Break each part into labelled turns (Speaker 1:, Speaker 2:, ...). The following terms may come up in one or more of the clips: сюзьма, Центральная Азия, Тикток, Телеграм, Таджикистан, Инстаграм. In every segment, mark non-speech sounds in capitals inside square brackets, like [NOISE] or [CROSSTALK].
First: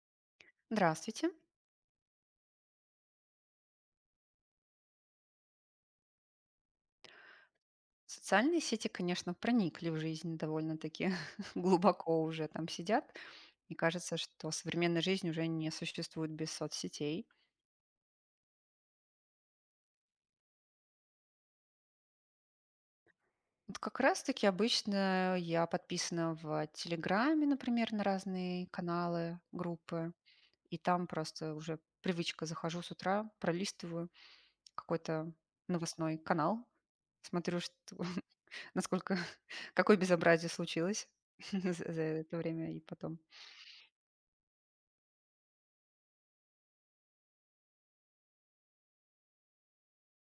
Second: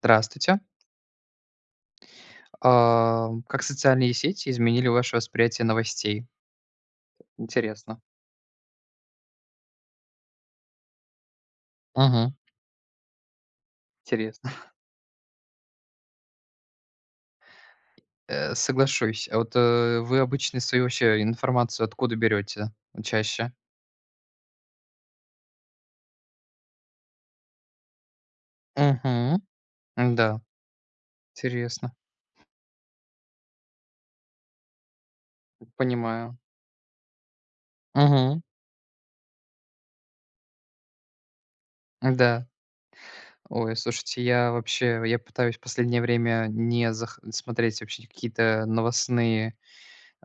Speaker 1: Здравствуйте.
Speaker 2: Здравствуйте.
Speaker 1: А, как социальные сети изменили ваше восприятие новостей? Интересно.
Speaker 2: Социальные сети, конечно, проникли в жизнь довольно-таки [LAUGHS] глубоко
Speaker 1: Мгм.
Speaker 2: уже там сидят. Мне кажется, что
Speaker 1: Интересно. [LAUGHS]
Speaker 2: современная жизнь уже не существует без соцсетей.
Speaker 1: Соглашусь. А вот вы обычно свою вообще информацию откуда берете чаще?
Speaker 2: Вот как раз-таки обычно я подписана в Телеграме, например, на разные
Speaker 1: Угу.
Speaker 2: каналы, группы,
Speaker 1: Да.
Speaker 2: и там просто уже
Speaker 1: Интересно.
Speaker 2: привычка, захожу с утра, пролистываю какой-то новостной
Speaker 1: Понимаю.
Speaker 2: канал, смотрю, что, [LAUGHS]
Speaker 1: Угу.
Speaker 2: насколько, [LAUGHS] какое безобразие случилось [LAUGHS] за это
Speaker 1: Да.
Speaker 2: время и потом.
Speaker 1: Ой, слушайте, я вообще, я пытаюсь в последнее время не зах- смотреть вообще какие-то новостные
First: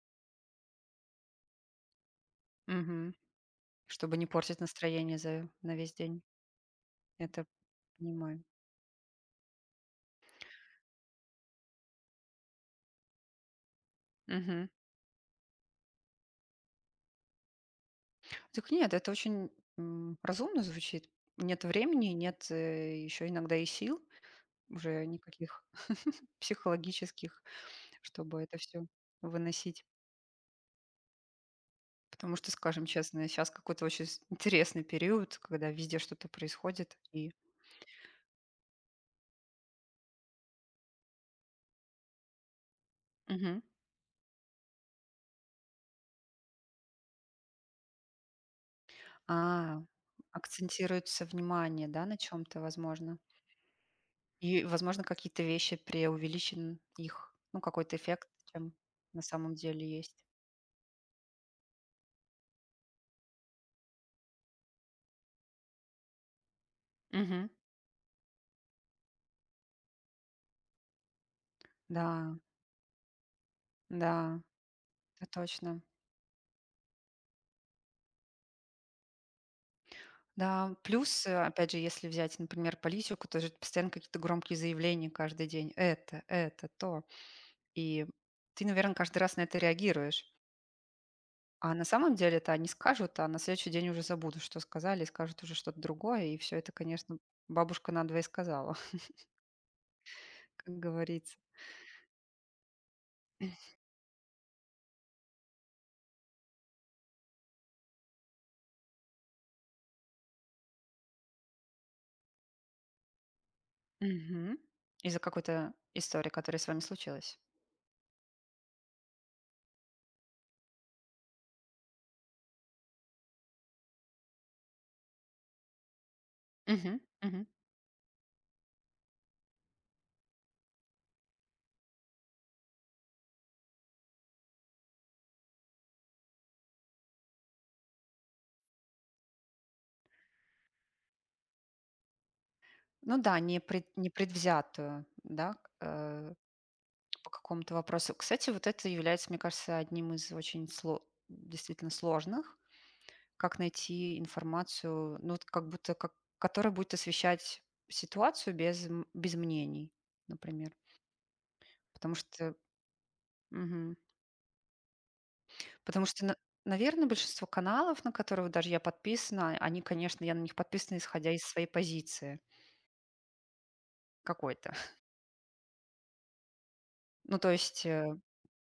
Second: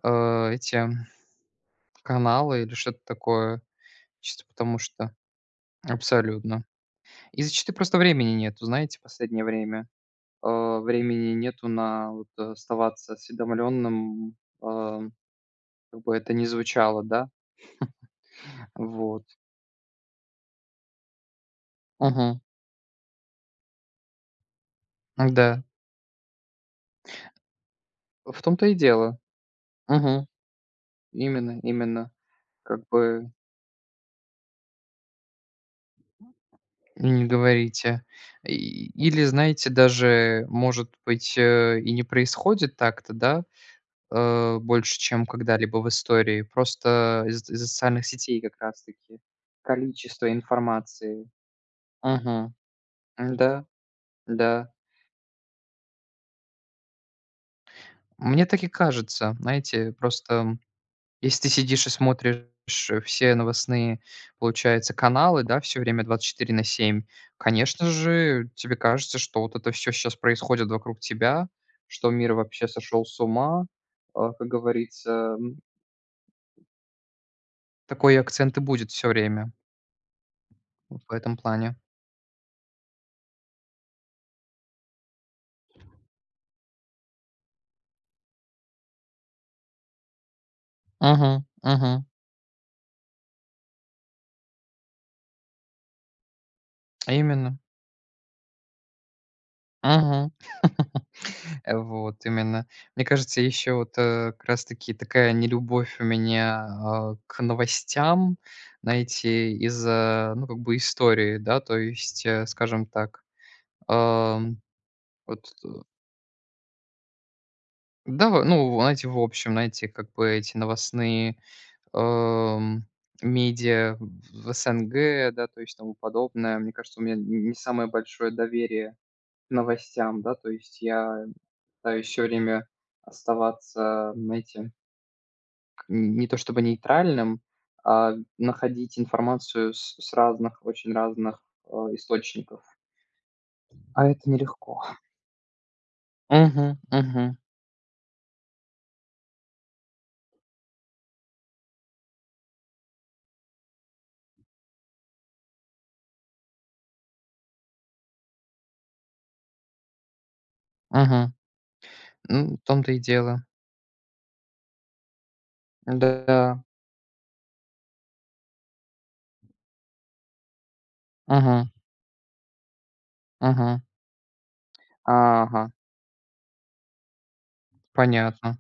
Speaker 1: эти каналы или что-то
Speaker 2: Мгм.
Speaker 1: такое,
Speaker 2: Чтобы не
Speaker 1: чисто
Speaker 2: портить
Speaker 1: потому что
Speaker 2: настроение за на весь день.
Speaker 1: абсолютно. И
Speaker 2: Это
Speaker 1: зачастую просто времени
Speaker 2: понимаю.
Speaker 1: нету, знаете, последнее время. Времени нету на вот, оставаться осведомленным,
Speaker 2: Мгм.
Speaker 1: э, как бы это ни звучало, да.
Speaker 2: Так нет, это
Speaker 1: Вот.
Speaker 2: очень, разумно звучит. Нет времени,
Speaker 1: Угу.
Speaker 2: нет, еще иногда и сил уже никаких
Speaker 1: Да.
Speaker 2: [LAUGHS] психологических,
Speaker 1: В
Speaker 2: чтобы это
Speaker 1: том-то и
Speaker 2: все
Speaker 1: дело.
Speaker 2: выносить.
Speaker 1: Угу. Именно, именно.
Speaker 2: Потому что, скажем
Speaker 1: Как
Speaker 2: честно,
Speaker 1: бы
Speaker 2: сейчас какой-то очень с интересный период, когда везде что-то происходит
Speaker 1: не
Speaker 2: и
Speaker 1: говорите. И или, знаете, даже, может быть, и не происходит так-то, да,
Speaker 2: мгм.
Speaker 1: больше, чем когда-либо в истории. Просто из из-за социальных сетей как раз таки.
Speaker 2: А,
Speaker 1: Количество
Speaker 2: Акцентируется
Speaker 1: информации.
Speaker 2: внимание, да, на чем
Speaker 1: Мгм.
Speaker 2: то возможно?
Speaker 1: Да,
Speaker 2: И,
Speaker 1: да.
Speaker 2: возможно, какие-то вещи преувеличен их, ну, какой-то эффект,
Speaker 1: Мне так и
Speaker 2: чем на
Speaker 1: кажется.
Speaker 2: самом
Speaker 1: Знаете,
Speaker 2: деле есть.
Speaker 1: просто если ты сидишь и смотришь все новостные, получается, каналы, да, все время 24/7,
Speaker 2: Мгм.
Speaker 1: конечно же, тебе кажется, что вот это все сейчас происходит вокруг тебя, что мир
Speaker 2: Да,
Speaker 1: вообще сошел с ума. А,
Speaker 2: да,
Speaker 1: как
Speaker 2: это
Speaker 1: говорится,
Speaker 2: точно.
Speaker 1: такой акцент и будет все время
Speaker 2: Да,
Speaker 1: вот в
Speaker 2: плюс,
Speaker 1: этом
Speaker 2: опять
Speaker 1: плане.
Speaker 2: же, если взять, например, политику, то же постоянно какие-то громкие заявления каждый день. Это, то. И ты, наверное, каждый раз на это реагируешь.
Speaker 1: Угу,
Speaker 2: А на
Speaker 1: угу.
Speaker 2: самом деле это они скажут, а на следующий день уже забудут, что сказали, и скажут уже что-то другое. И все это, конечно,
Speaker 1: Именно.
Speaker 2: бабушка надвое сказала, [LAUGHS]
Speaker 1: Мгм.
Speaker 2: как
Speaker 1: [LAUGHS]
Speaker 2: говорится.
Speaker 1: вот именно. Мне кажется, еще вот, как раз таки такая нелюбовь у меня, а, к новостям, знаете, из-за, ну, как бы истории, да, то есть, скажем так,
Speaker 2: Мгм.
Speaker 1: ам,
Speaker 2: Из-за
Speaker 1: вот,
Speaker 2: какой-то истории, которая с вами случилась.
Speaker 1: да, в ну, в знаете, в общем, знаете, как бы эти новостные, ам, медиа в СНГ, да, то есть тому подобное. Мне кажется,
Speaker 2: Мгм,
Speaker 1: у меня
Speaker 2: мгм.
Speaker 1: не самое большое доверие к новостям, да, то есть я, а еще время оставаться, знаете, к не то чтобы нейтральным, а находить информацию с разных, очень разных, источников.
Speaker 2: Ну да, не пред не
Speaker 1: А это нелегко.
Speaker 2: непредвзятую, да,
Speaker 1: Угу,
Speaker 2: по
Speaker 1: угу,
Speaker 2: какому-то вопросу. Кстати, вот это является, мне кажется, одним из очень сло действительно сложных, как найти информацию, ну, вот как будто как которая будет освещать ситуацию без без мнений, например.
Speaker 1: угу.
Speaker 2: Потому что
Speaker 1: М, в том-то и дело.
Speaker 2: мгм, потому что,
Speaker 1: Да.
Speaker 2: наверное, большинство каналов, на которые вот даже я подписана, они, конечно, я на них подписана, исходя из
Speaker 1: Угу,
Speaker 2: своей позиции.
Speaker 1: угу,
Speaker 2: Какой-то.
Speaker 1: ага,
Speaker 2: Ну, то есть,
Speaker 1: понятно.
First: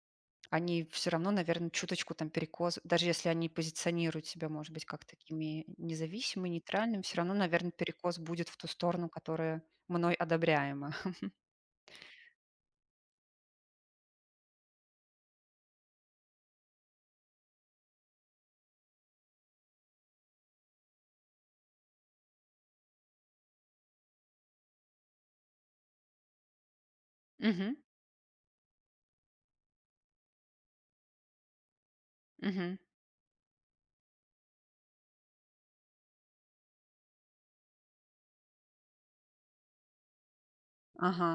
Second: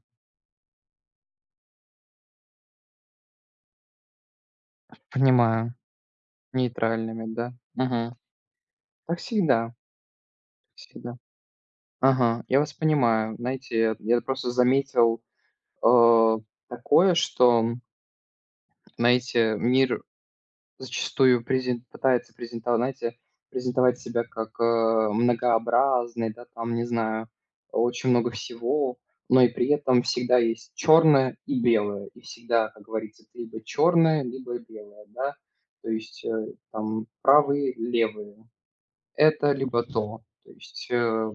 Speaker 2: они все равно, наверное, чуточку там перекос, даже если они позиционируют себя, может быть, как такими
Speaker 1: Понимаю.
Speaker 2: независимыми, нейтральными, все
Speaker 1: Нейтральными,
Speaker 2: равно,
Speaker 1: да?
Speaker 2: наверное,
Speaker 1: Угу.
Speaker 2: перекос будет в ту сторону,
Speaker 1: Так
Speaker 2: которая
Speaker 1: всегда,
Speaker 2: мной одобряема.
Speaker 1: всегда.
Speaker 2: [LAUGHS]
Speaker 1: Ага, я вас понимаю. Знаете, я просто заметил, э, такое, что знаете, мир зачастую презен пытается презентовать, знаете, презентовать себя как, многообразный, да, там, не знаю,
Speaker 2: Мгм,
Speaker 1: очень много всего, но и при этом всегда есть черное и белое. И всегда,
Speaker 2: мгм.
Speaker 1: как говорится, ты либо черное, либо белое, да. То есть, там правые, левые. Это либо то. То есть,
Speaker 2: Ага,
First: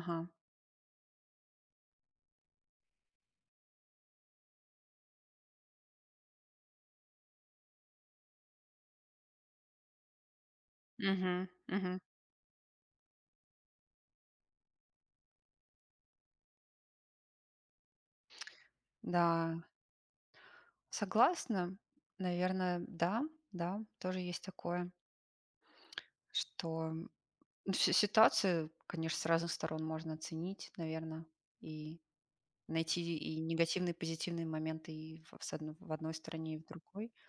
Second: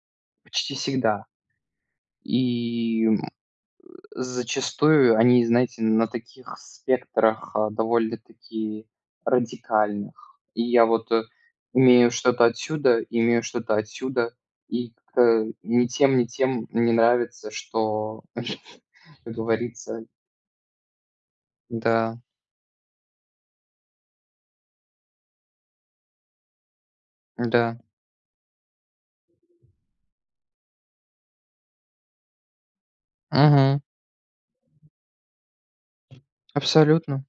Speaker 2: ага.
Speaker 1: почти всегда. И зачастую они, знаете, на таких спектрах, а, довольно-таки радикальных. И я вот,
Speaker 2: Мгм, мгм.
Speaker 1: имею что-то отсюда, и как-то ни тем, ни тем не нравится, что, [LAUGHS] как
Speaker 2: Да,
Speaker 1: говорится.
Speaker 2: согласна.
Speaker 1: Да,
Speaker 2: Наверное, да, да, тоже есть такое, что, ну,
Speaker 1: да.
Speaker 2: си ситуацию, конечно, с разных сторон можно оценить, наверное, и найти и
Speaker 1: Мгм.
Speaker 2: негативные, и позитивные моменты и в одной стороне, и в другой.
Speaker 1: Абсолютно.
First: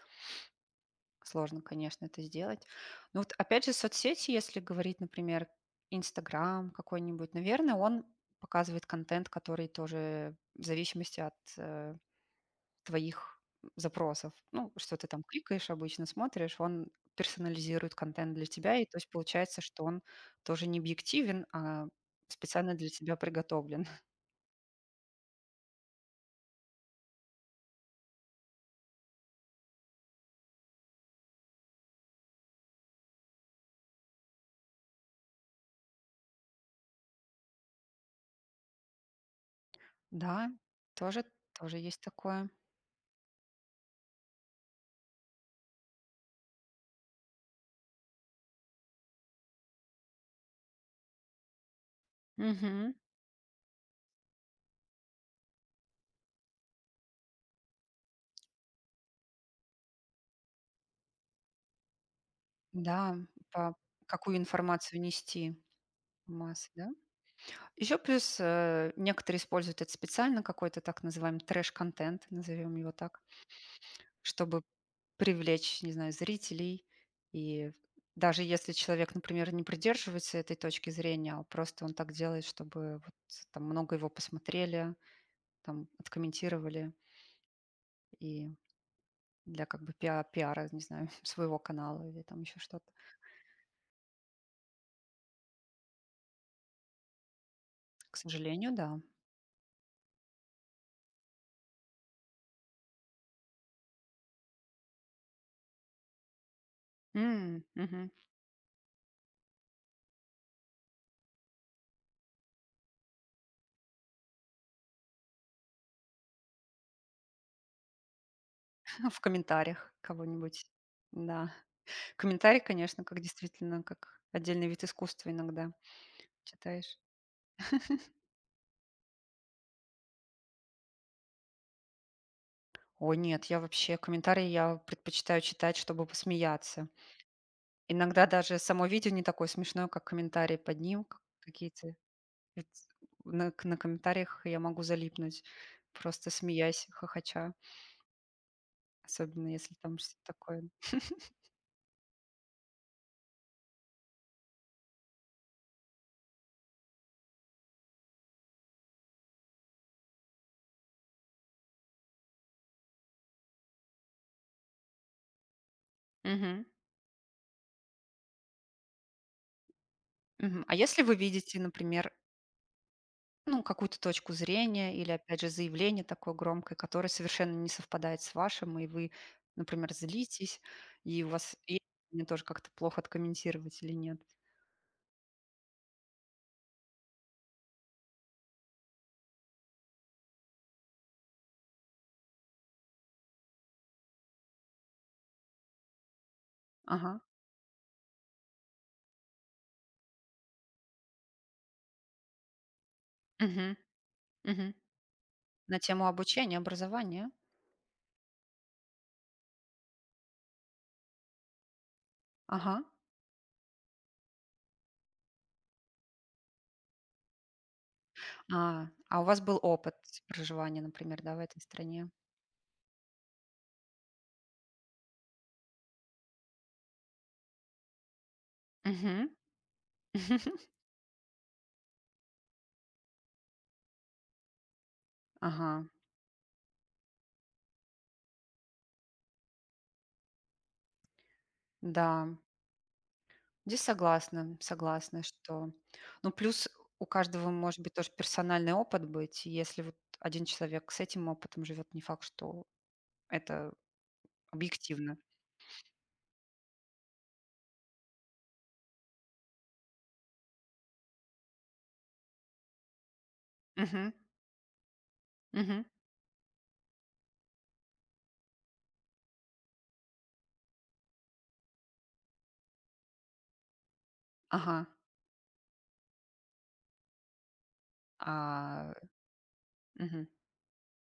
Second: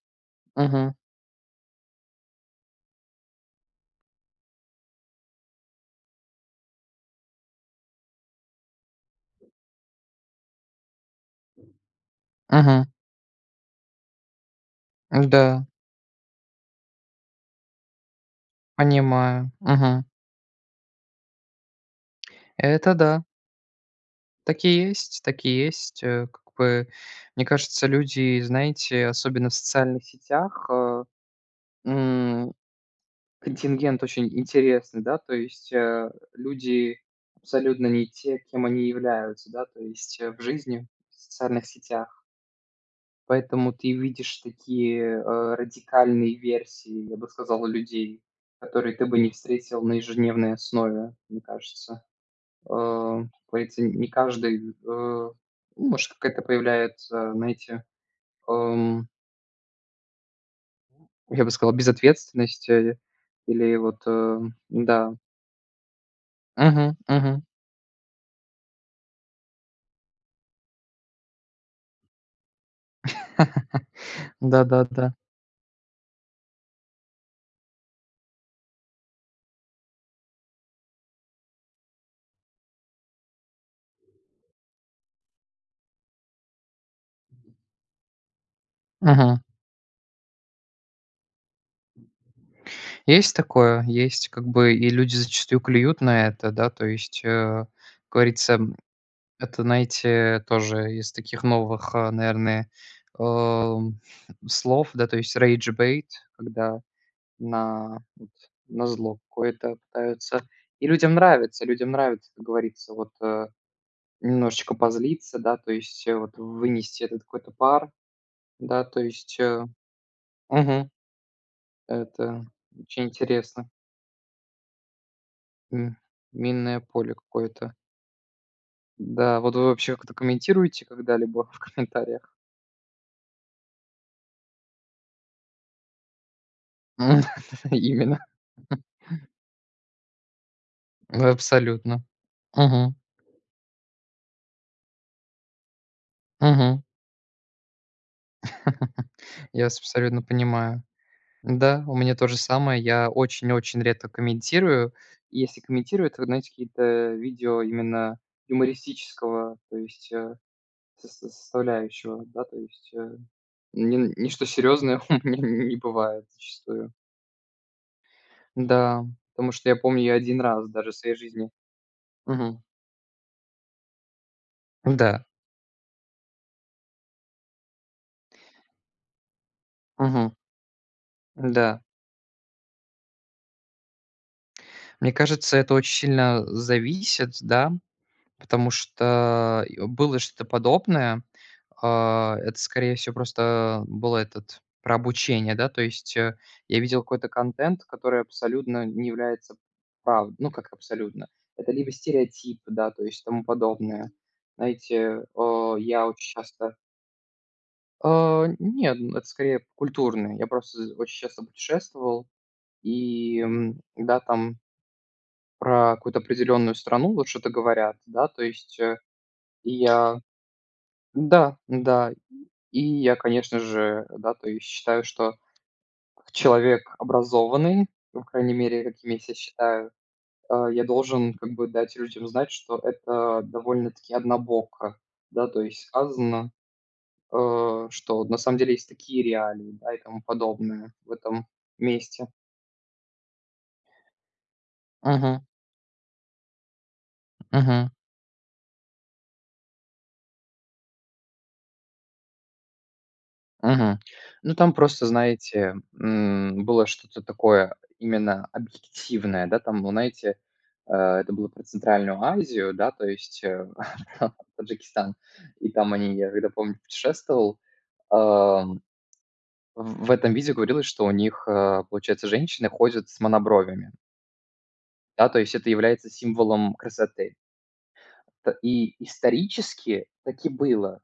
Speaker 1: Мгм.
Speaker 2: Сложно, конечно, это сделать. Но вот опять же соцсети, если говорить, например, "Инстаграм" какой-нибудь, наверное, он показывает контент, который тоже в зависимости от,
Speaker 1: Мгм.
Speaker 2: твоих запросов. Ну, что ты там
Speaker 1: Да,
Speaker 2: кликаешь обычно, смотришь, он персонализирует контент для тебя. И то есть
Speaker 1: понимаю.
Speaker 2: получается, что он
Speaker 1: Мгм.
Speaker 2: тоже не объективен, а специально для
Speaker 1: Это
Speaker 2: тебя
Speaker 1: да.
Speaker 2: приготовлен. [LAUGHS]
Speaker 1: Так и есть, так и есть. Как бы, мне кажется, люди, знаете, особенно в социальных сетях, м, контингент очень интересный, да, то есть, люди абсолютно не те, кем они являются, да, то есть, в
Speaker 2: Да,
Speaker 1: жизни, в
Speaker 2: тоже
Speaker 1: социальных
Speaker 2: тоже есть
Speaker 1: сетях.
Speaker 2: такое.
Speaker 1: Поэтому ты видишь такие, радикальные версии, я бы сказал, людей, которые ты бы не встретил на ежедневной основе, мне кажется,
Speaker 2: Мгм.
Speaker 1: как говорится, не каждый, ну, может, какая-то появляется, знаете, эм, я бы сказал, безответственность,
Speaker 2: Да, по
Speaker 1: или вот,
Speaker 2: какую информацию
Speaker 1: да.
Speaker 2: нести в массы, да?
Speaker 1: Мгм, мгм.
Speaker 2: Еще плюс некоторые используют это специально, какой-то так называемый трэш-контент, назовем его так,
Speaker 1: [LAUGHS]
Speaker 2: чтобы
Speaker 1: Да-да-да.
Speaker 2: привлечь, не знаю, зрителей. И даже если человек, например, не придерживается этой точки зрения, а просто он так делает, чтобы вот там много его посмотрели, там откомментировали и
Speaker 1: Мгм.
Speaker 2: для как бы пиара, не знаю, [LAUGHS] своего канала или там еще что-то.
Speaker 1: Есть такое, есть, как бы, и люди зачастую клюют на это, да, то есть, как
Speaker 2: К
Speaker 1: говорится,
Speaker 2: сожалению, да.
Speaker 1: это, знаете, тоже из таких новых, а, наверное, эм, слов, да, то есть rage bait, когда
Speaker 2: М,
Speaker 1: на
Speaker 2: мгм.
Speaker 1: вот на зло какое-то пытаются. И людям нравится, как говорится, вот, немножечко позлиться, да, то есть, вот вынести этот какой-то пар, да, то
Speaker 2: В
Speaker 1: есть,
Speaker 2: комментариях кого-нибудь.
Speaker 1: мгм,
Speaker 2: Да.
Speaker 1: это
Speaker 2: Комментарий, конечно,
Speaker 1: очень
Speaker 2: как
Speaker 1: интересно.
Speaker 2: действительно, как отдельный вид искусства иногда
Speaker 1: М, минное
Speaker 2: читаешь.
Speaker 1: поле какое-то. Да, вот вы вообще как-то комментируете когда-либо в комментариях?
Speaker 2: Ой, нет, я вообще комментарии я предпочитаю читать, чтобы посмеяться.
Speaker 1: М, [LAUGHS] именно.
Speaker 2: Иногда даже само видео не такое смешное, как комментарии под ним, как какие-то.
Speaker 1: Абсолютно.
Speaker 2: Ведь
Speaker 1: Мгм,
Speaker 2: На, на комментариях я могу залипнуть, просто
Speaker 1: мгм.
Speaker 2: смеясь, хохоча,
Speaker 1: [LAUGHS]
Speaker 2: особенно
Speaker 1: Я
Speaker 2: если
Speaker 1: вас
Speaker 2: там что-то
Speaker 1: абсолютно
Speaker 2: такое.
Speaker 1: понимаю. Да, у меня то же самое. Я очень-очень редко комментирую. И если комментирую, это, знаете, какие-то видео именно юмористического, то есть, со составляющего, да, то есть, ни ничто серьезное [LAUGHS] у меня не бывает
Speaker 2: Мгм.
Speaker 1: зачастую. Да, потому что я помню, я один
Speaker 2: Мгм.
Speaker 1: раз
Speaker 2: А
Speaker 1: даже в
Speaker 2: если вы
Speaker 1: своей жизни.
Speaker 2: видите, например,
Speaker 1: Мгм.
Speaker 2: ну, какую-то точку зрения или,
Speaker 1: Да.
Speaker 2: опять же, заявление такое громкое, которое совершенно не совпадает с вашим, и вы, например,
Speaker 1: Мгм.
Speaker 2: злитесь, и у вас и
Speaker 1: Да.
Speaker 2: мне тоже как-то плохо: откомментировать или нет.
Speaker 1: Мне кажется, это очень сильно зависит, да. Потому что и было что-то подобное. А, это, скорее всего, просто было этот про обучение, да. То есть, я видел
Speaker 2: Ага.
Speaker 1: какой-то контент, который абсолютно не является прав, ну, как абсолютно. Это либо стереотип, да, то есть тому
Speaker 2: Мгм.
Speaker 1: подобное.
Speaker 2: Мгм.
Speaker 1: Знаете,
Speaker 2: На тему
Speaker 1: я очень
Speaker 2: обучения,
Speaker 1: часто.
Speaker 2: образования.
Speaker 1: А, нет, н это скорее культурное. Я просто з очень часто путешествовал,
Speaker 2: Ага.
Speaker 1: и, м, да, там про какую-то определенную страну вот что-то говорят, да, то есть,
Speaker 2: А у вас был
Speaker 1: и
Speaker 2: опыт
Speaker 1: я.
Speaker 2: проживания, например, да, в
Speaker 1: Да,
Speaker 2: этой стране?
Speaker 1: да. И я, конечно же, да, то есть считаю, что как человек образованный, по крайней мере, каким я
Speaker 2: Мгм.
Speaker 1: себя считаю,
Speaker 2: [LAUGHS]
Speaker 1: а, я должен как бы дать людям знать, что это довольно-таки однобоко, да, то есть
Speaker 2: Ага.
Speaker 1: сказано, что на самом деле есть такие реалии, да, и тому подобное в этом
Speaker 2: Да.
Speaker 1: месте.
Speaker 2: Здесь согласна, согласна,
Speaker 1: Мгм,
Speaker 2: что ну, плюс у каждого может
Speaker 1: мгм.
Speaker 2: быть тоже персональный опыт быть. И если вот один человек с этим опытом живет, не факт, что это
Speaker 1: Мгм. Ну, там просто,
Speaker 2: объективно.
Speaker 1: знаете, было что-то такое именно объективное, да, там, ну, знаете, это было про Центральную Азию, да, то есть,
Speaker 2: Мгм.
Speaker 1: [LAUGHS] Таджикистан. И
Speaker 2: Мгм.
Speaker 1: там они, я когда помню, путешествовал, ам, в этом видео говорилось, что у них, получается, женщины ходят с монобровями,
Speaker 2: Ага.
Speaker 1: да, то есть это является символом красоты. Т
Speaker 2: А,
Speaker 1: И исторически
Speaker 2: мгм.
Speaker 1: таки было.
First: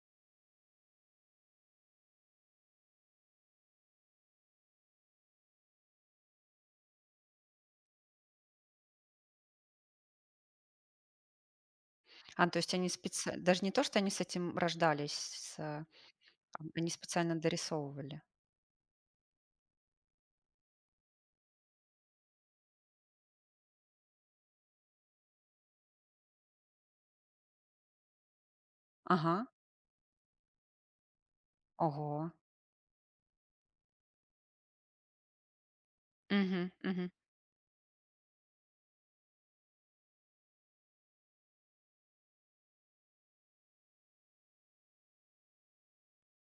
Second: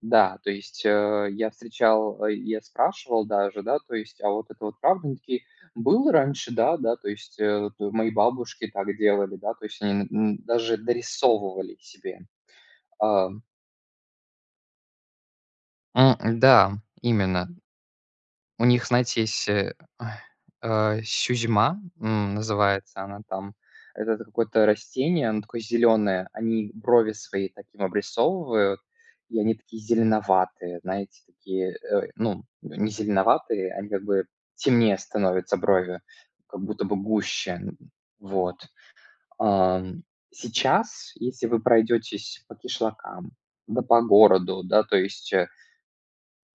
Speaker 1: Да, то есть, я встречал, я спрашивал даже, да, то есть: "А вот это вот правда?" Они такие: "Было раньше, да, да". То есть, э, т мои бабушки так делали, да, то есть они н н даже дорисовывали себе.
Speaker 2: А, то есть они
Speaker 1: А.
Speaker 2: специально, даже не то, что они с этим рождались, с,
Speaker 1: М,
Speaker 2: а,
Speaker 1: да,
Speaker 2: они специально
Speaker 1: именно.
Speaker 2: дорисовывали.
Speaker 1: У них, знаете, есть, ой, сюзьма, называется она там. Это какое-то растение, оно такое зеленое. Они брови свои таким обрисовывают,
Speaker 2: Ага.
Speaker 1: и они такие зеленоватые, знаете, такие,
Speaker 2: Ого.
Speaker 1: ну, не зеленоватые, они как бы темнее становятся брови, как
Speaker 2: Мгм.
Speaker 1: будто бы
Speaker 2: Мгм.
Speaker 1: гуще. Н Вот. Ам, Сейчас, если вы пройдетесь по кишлакам, да по городу, да, то есть,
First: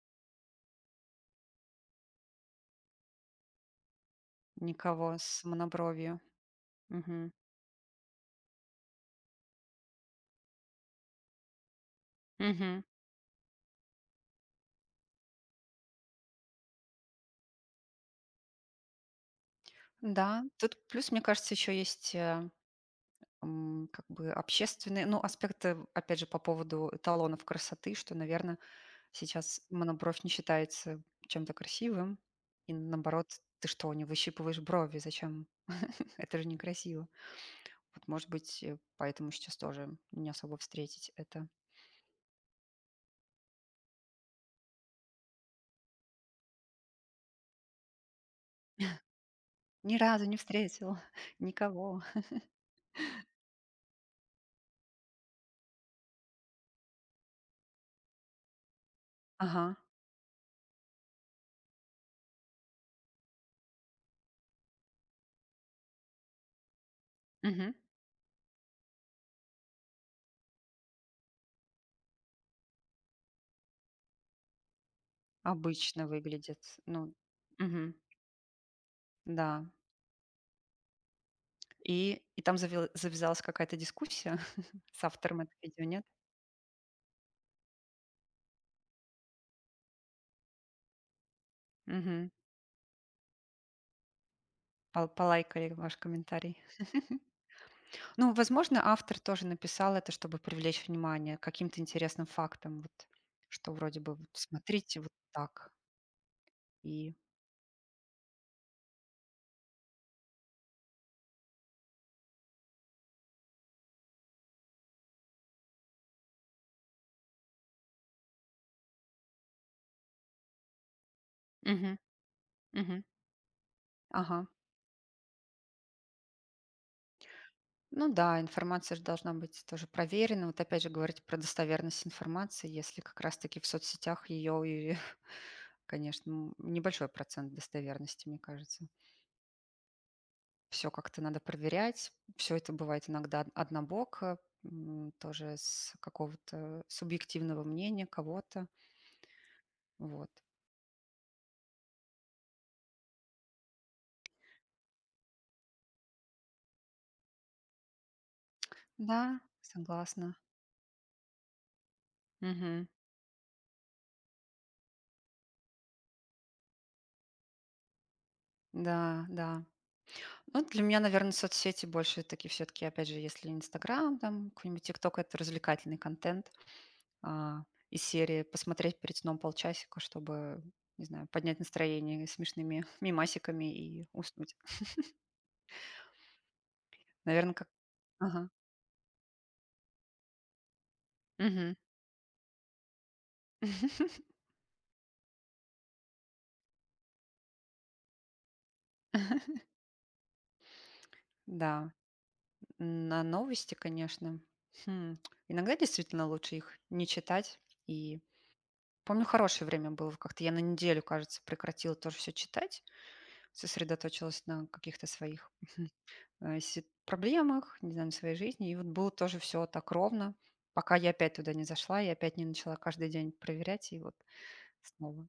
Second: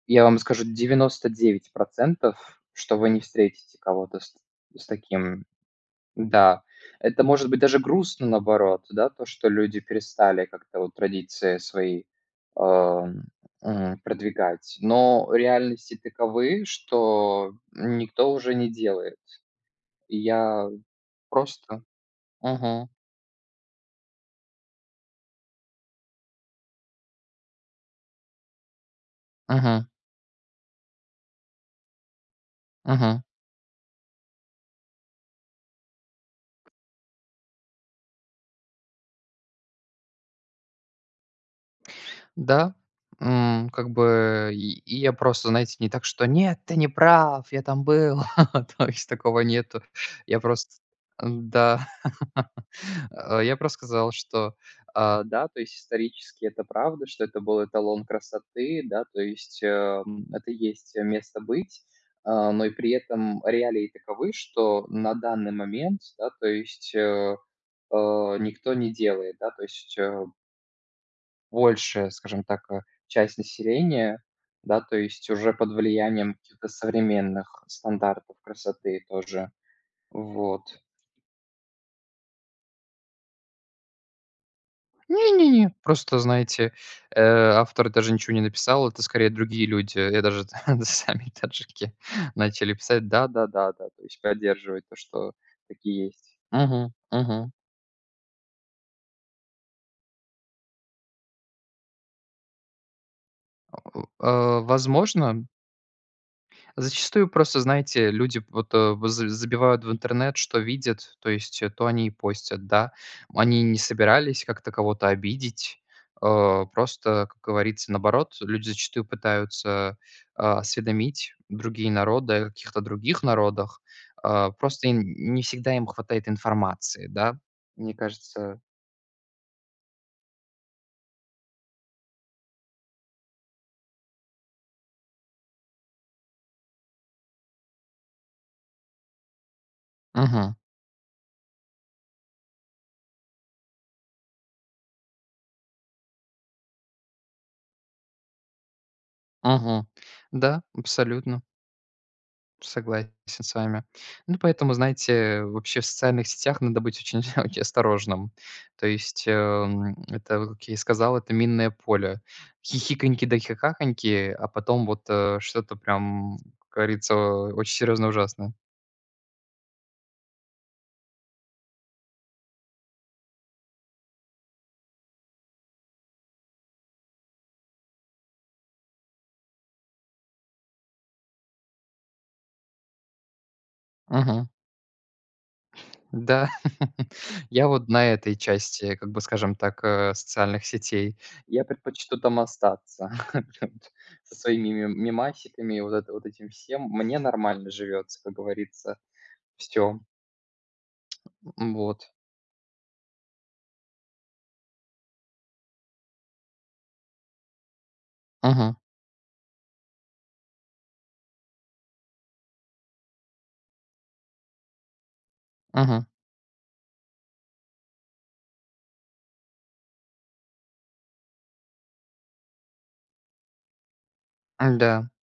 Speaker 1: я вам скажу, 99%, что вы не встретите кого-то с
Speaker 2: Никого с
Speaker 1: таким.
Speaker 2: монобровью.
Speaker 1: Да, это
Speaker 2: Мгм.
Speaker 1: может быть даже грустно, наоборот, да, то, что люди перестали как-то вот традиции свои,
Speaker 2: Мгм.
Speaker 1: ам, продвигать. Но реальности таковы, что никто уже не делает. И
Speaker 2: Да,
Speaker 1: я
Speaker 2: тут плюс, мне кажется, еще
Speaker 1: просто.
Speaker 2: есть
Speaker 1: Мгм.
Speaker 2: Как бы общественные, ну, аспекты, опять же, по поводу эталонов красоты, что, наверное, сейчас
Speaker 1: Мгм.
Speaker 2: монобровь не считается чем-то красивым, и
Speaker 1: Мгм.
Speaker 2: наоборот, ты что, не выщипываешь брови, зачем? [LAUGHS] Это же некрасиво. Вот, может быть, поэтому сейчас тоже не особо встретить это.
Speaker 1: Да, как бы и я просто, знаете, не так, что: "Нет, ты не прав, я там был". [LAUGHS] То есть такого нету.
Speaker 2: Ни разу не
Speaker 1: Я просто,
Speaker 2: встретила [LAUGHS]
Speaker 1: да.
Speaker 2: никого.
Speaker 1: [LAUGHS] Я просто сказал, что, а, да, то есть исторически это правда, что это был эталон красоты, да, то есть,
Speaker 2: Ага,
Speaker 1: это есть место быть, а, но и при этом реалии таковы, что на данный момент, да, то есть,
Speaker 2: мгм.
Speaker 1: э, никто не делает, да, то есть, большая, скажем так, часть населения, да, то есть уже под
Speaker 2: Обычно
Speaker 1: влиянием
Speaker 2: выглядит,
Speaker 1: каких-то
Speaker 2: ну,
Speaker 1: современных
Speaker 2: мгм,
Speaker 1: стандартов красоты тоже.
Speaker 2: да.
Speaker 1: Вот.
Speaker 2: И там завязалась какая-то дискуссия [LAUGHS] с автором этого
Speaker 1: Не-не-не,
Speaker 2: видео, нет?
Speaker 1: просто, знаете, автор даже ничего не написал, это скорее другие люди, и даже [LAUGHS] сами таджики
Speaker 2: Мгм.
Speaker 1: начали писать да-да-да-да, то есть поддерживать то, что
Speaker 2: Полайкали ваш
Speaker 1: такие есть.
Speaker 2: комментарий.
Speaker 1: Угу, угу,
Speaker 2: Ну, возможно, автор тоже написал это, чтобы привлечь внимание каким-то интересным фактом, вот, что вроде бы вот смотрите вот
Speaker 1: возможно,
Speaker 2: так и
Speaker 1: зачастую просто, знаете, люди вот, в за забивают в интернет, что видят, то есть, то они и постят, да. Они не собирались как-то кого-то обидеть. Просто, как говорится, наоборот, люди зачастую пытаются, а, осведомить другие
Speaker 2: мгм,
Speaker 1: народы о каких-то
Speaker 2: мгм.
Speaker 1: других народах.
Speaker 2: Ага.
Speaker 1: А, просто им не всегда им хватает информации, да. Мне
Speaker 2: Ну да,
Speaker 1: кажется.
Speaker 2: информация же должна быть тоже проверена. Вот опять же говорить про достоверность информации, если как раз-таки в соцсетях ее [LAUGHS] конечно, небольшой процент достоверности, мне кажется.
Speaker 1: Мгм,
Speaker 2: Все как-то надо проверять. Все это бывает иногда однобоко, тоже с какого-то субъективного мнения кого-то.
Speaker 1: мгм.
Speaker 2: Вот.
Speaker 1: Да, абсолютно. Согласен с вами. Ну, поэтому, знаете, вообще в социальных сетях надо быть очень [LAUGHS] очень осторожным. То есть,
Speaker 2: Да, согласна.
Speaker 1: это, вот как я и сказал, это минное поле.
Speaker 2: Мгм.
Speaker 1: Хихиканьки да хихаканьки, а потом вот, что-то прям, как говорится, очень серьезно ужасное.
Speaker 2: Да, да. Ну, для меня, наверное, соцсети больше такие все таки опять же, если "Инстаграм", там какой-нибудь "Тикток" — это развлекательный контент, а, из серии посмотреть перед сном полчасика, чтобы, не знаю, поднять настроение смешными [LAUGHS] мимасиками и
Speaker 1: Мгм.
Speaker 2: уснуть.
Speaker 1: Да. [LAUGHS]
Speaker 2: Наверное,
Speaker 1: Я
Speaker 2: как
Speaker 1: вот на этой
Speaker 2: ага.
Speaker 1: части, как бы, скажем так, социальных сетей. Я
Speaker 2: Мгм.
Speaker 1: предпочту там остаться. [LAUGHS]
Speaker 2: [LAUGHS]
Speaker 1: Со своими мимасиками, вот это вот этим всем. Мне нормально живется, как говорится. Все,
Speaker 2: Да.
Speaker 1: вот.
Speaker 2: На новости, конечно. Хм. Иногда действительно лучше их не читать. И
Speaker 1: Мгм,
Speaker 2: помню, хорошее время было. Как-то я на неделю, кажется, прекратила тоже все читать, сосредоточилась на каких-то своих
Speaker 1: мгм.
Speaker 2: проблемах, не знаю, на своей жизни. И вот было тоже все так ровно, пока я опять туда не зашла и опять не начала каждый день проверять, и вот
Speaker 1: Да,
Speaker 2: снова.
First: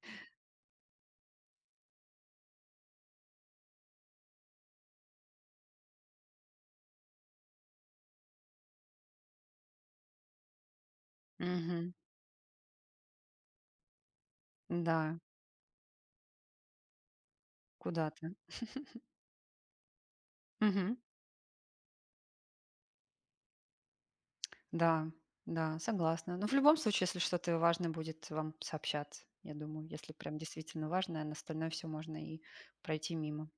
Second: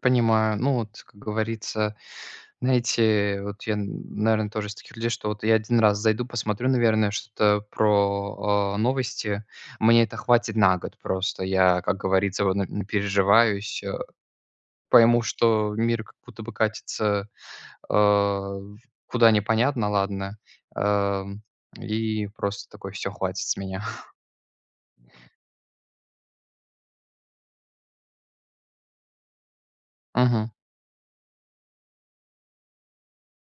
Speaker 1: понимаю. Ну вот, как говорится, знаете, вот я, наверное, тоже из таких людей, что вот я один раз зайду, посмотрю, наверное, что-то про, а, новости. Мне это хватит на год просто. Я,
Speaker 2: Мгм.
Speaker 1: как говорится, вот на напереживаюсь,
Speaker 2: Да,
Speaker 1: пойму, что мир как будто бы катится, э,
Speaker 2: куда-то.
Speaker 1: в куда непонятно, ладно. Эм, и просто такой: "Все, хватит с меня".
Speaker 2: Да, да, согласна. Но в любом случае, если что-то важное будет вам сообщаться, я думаю, если
Speaker 1: [LAUGHS]
Speaker 2: прям
Speaker 1: Мгм.
Speaker 2: действительно важное, на остальное все можно и пройти мимо.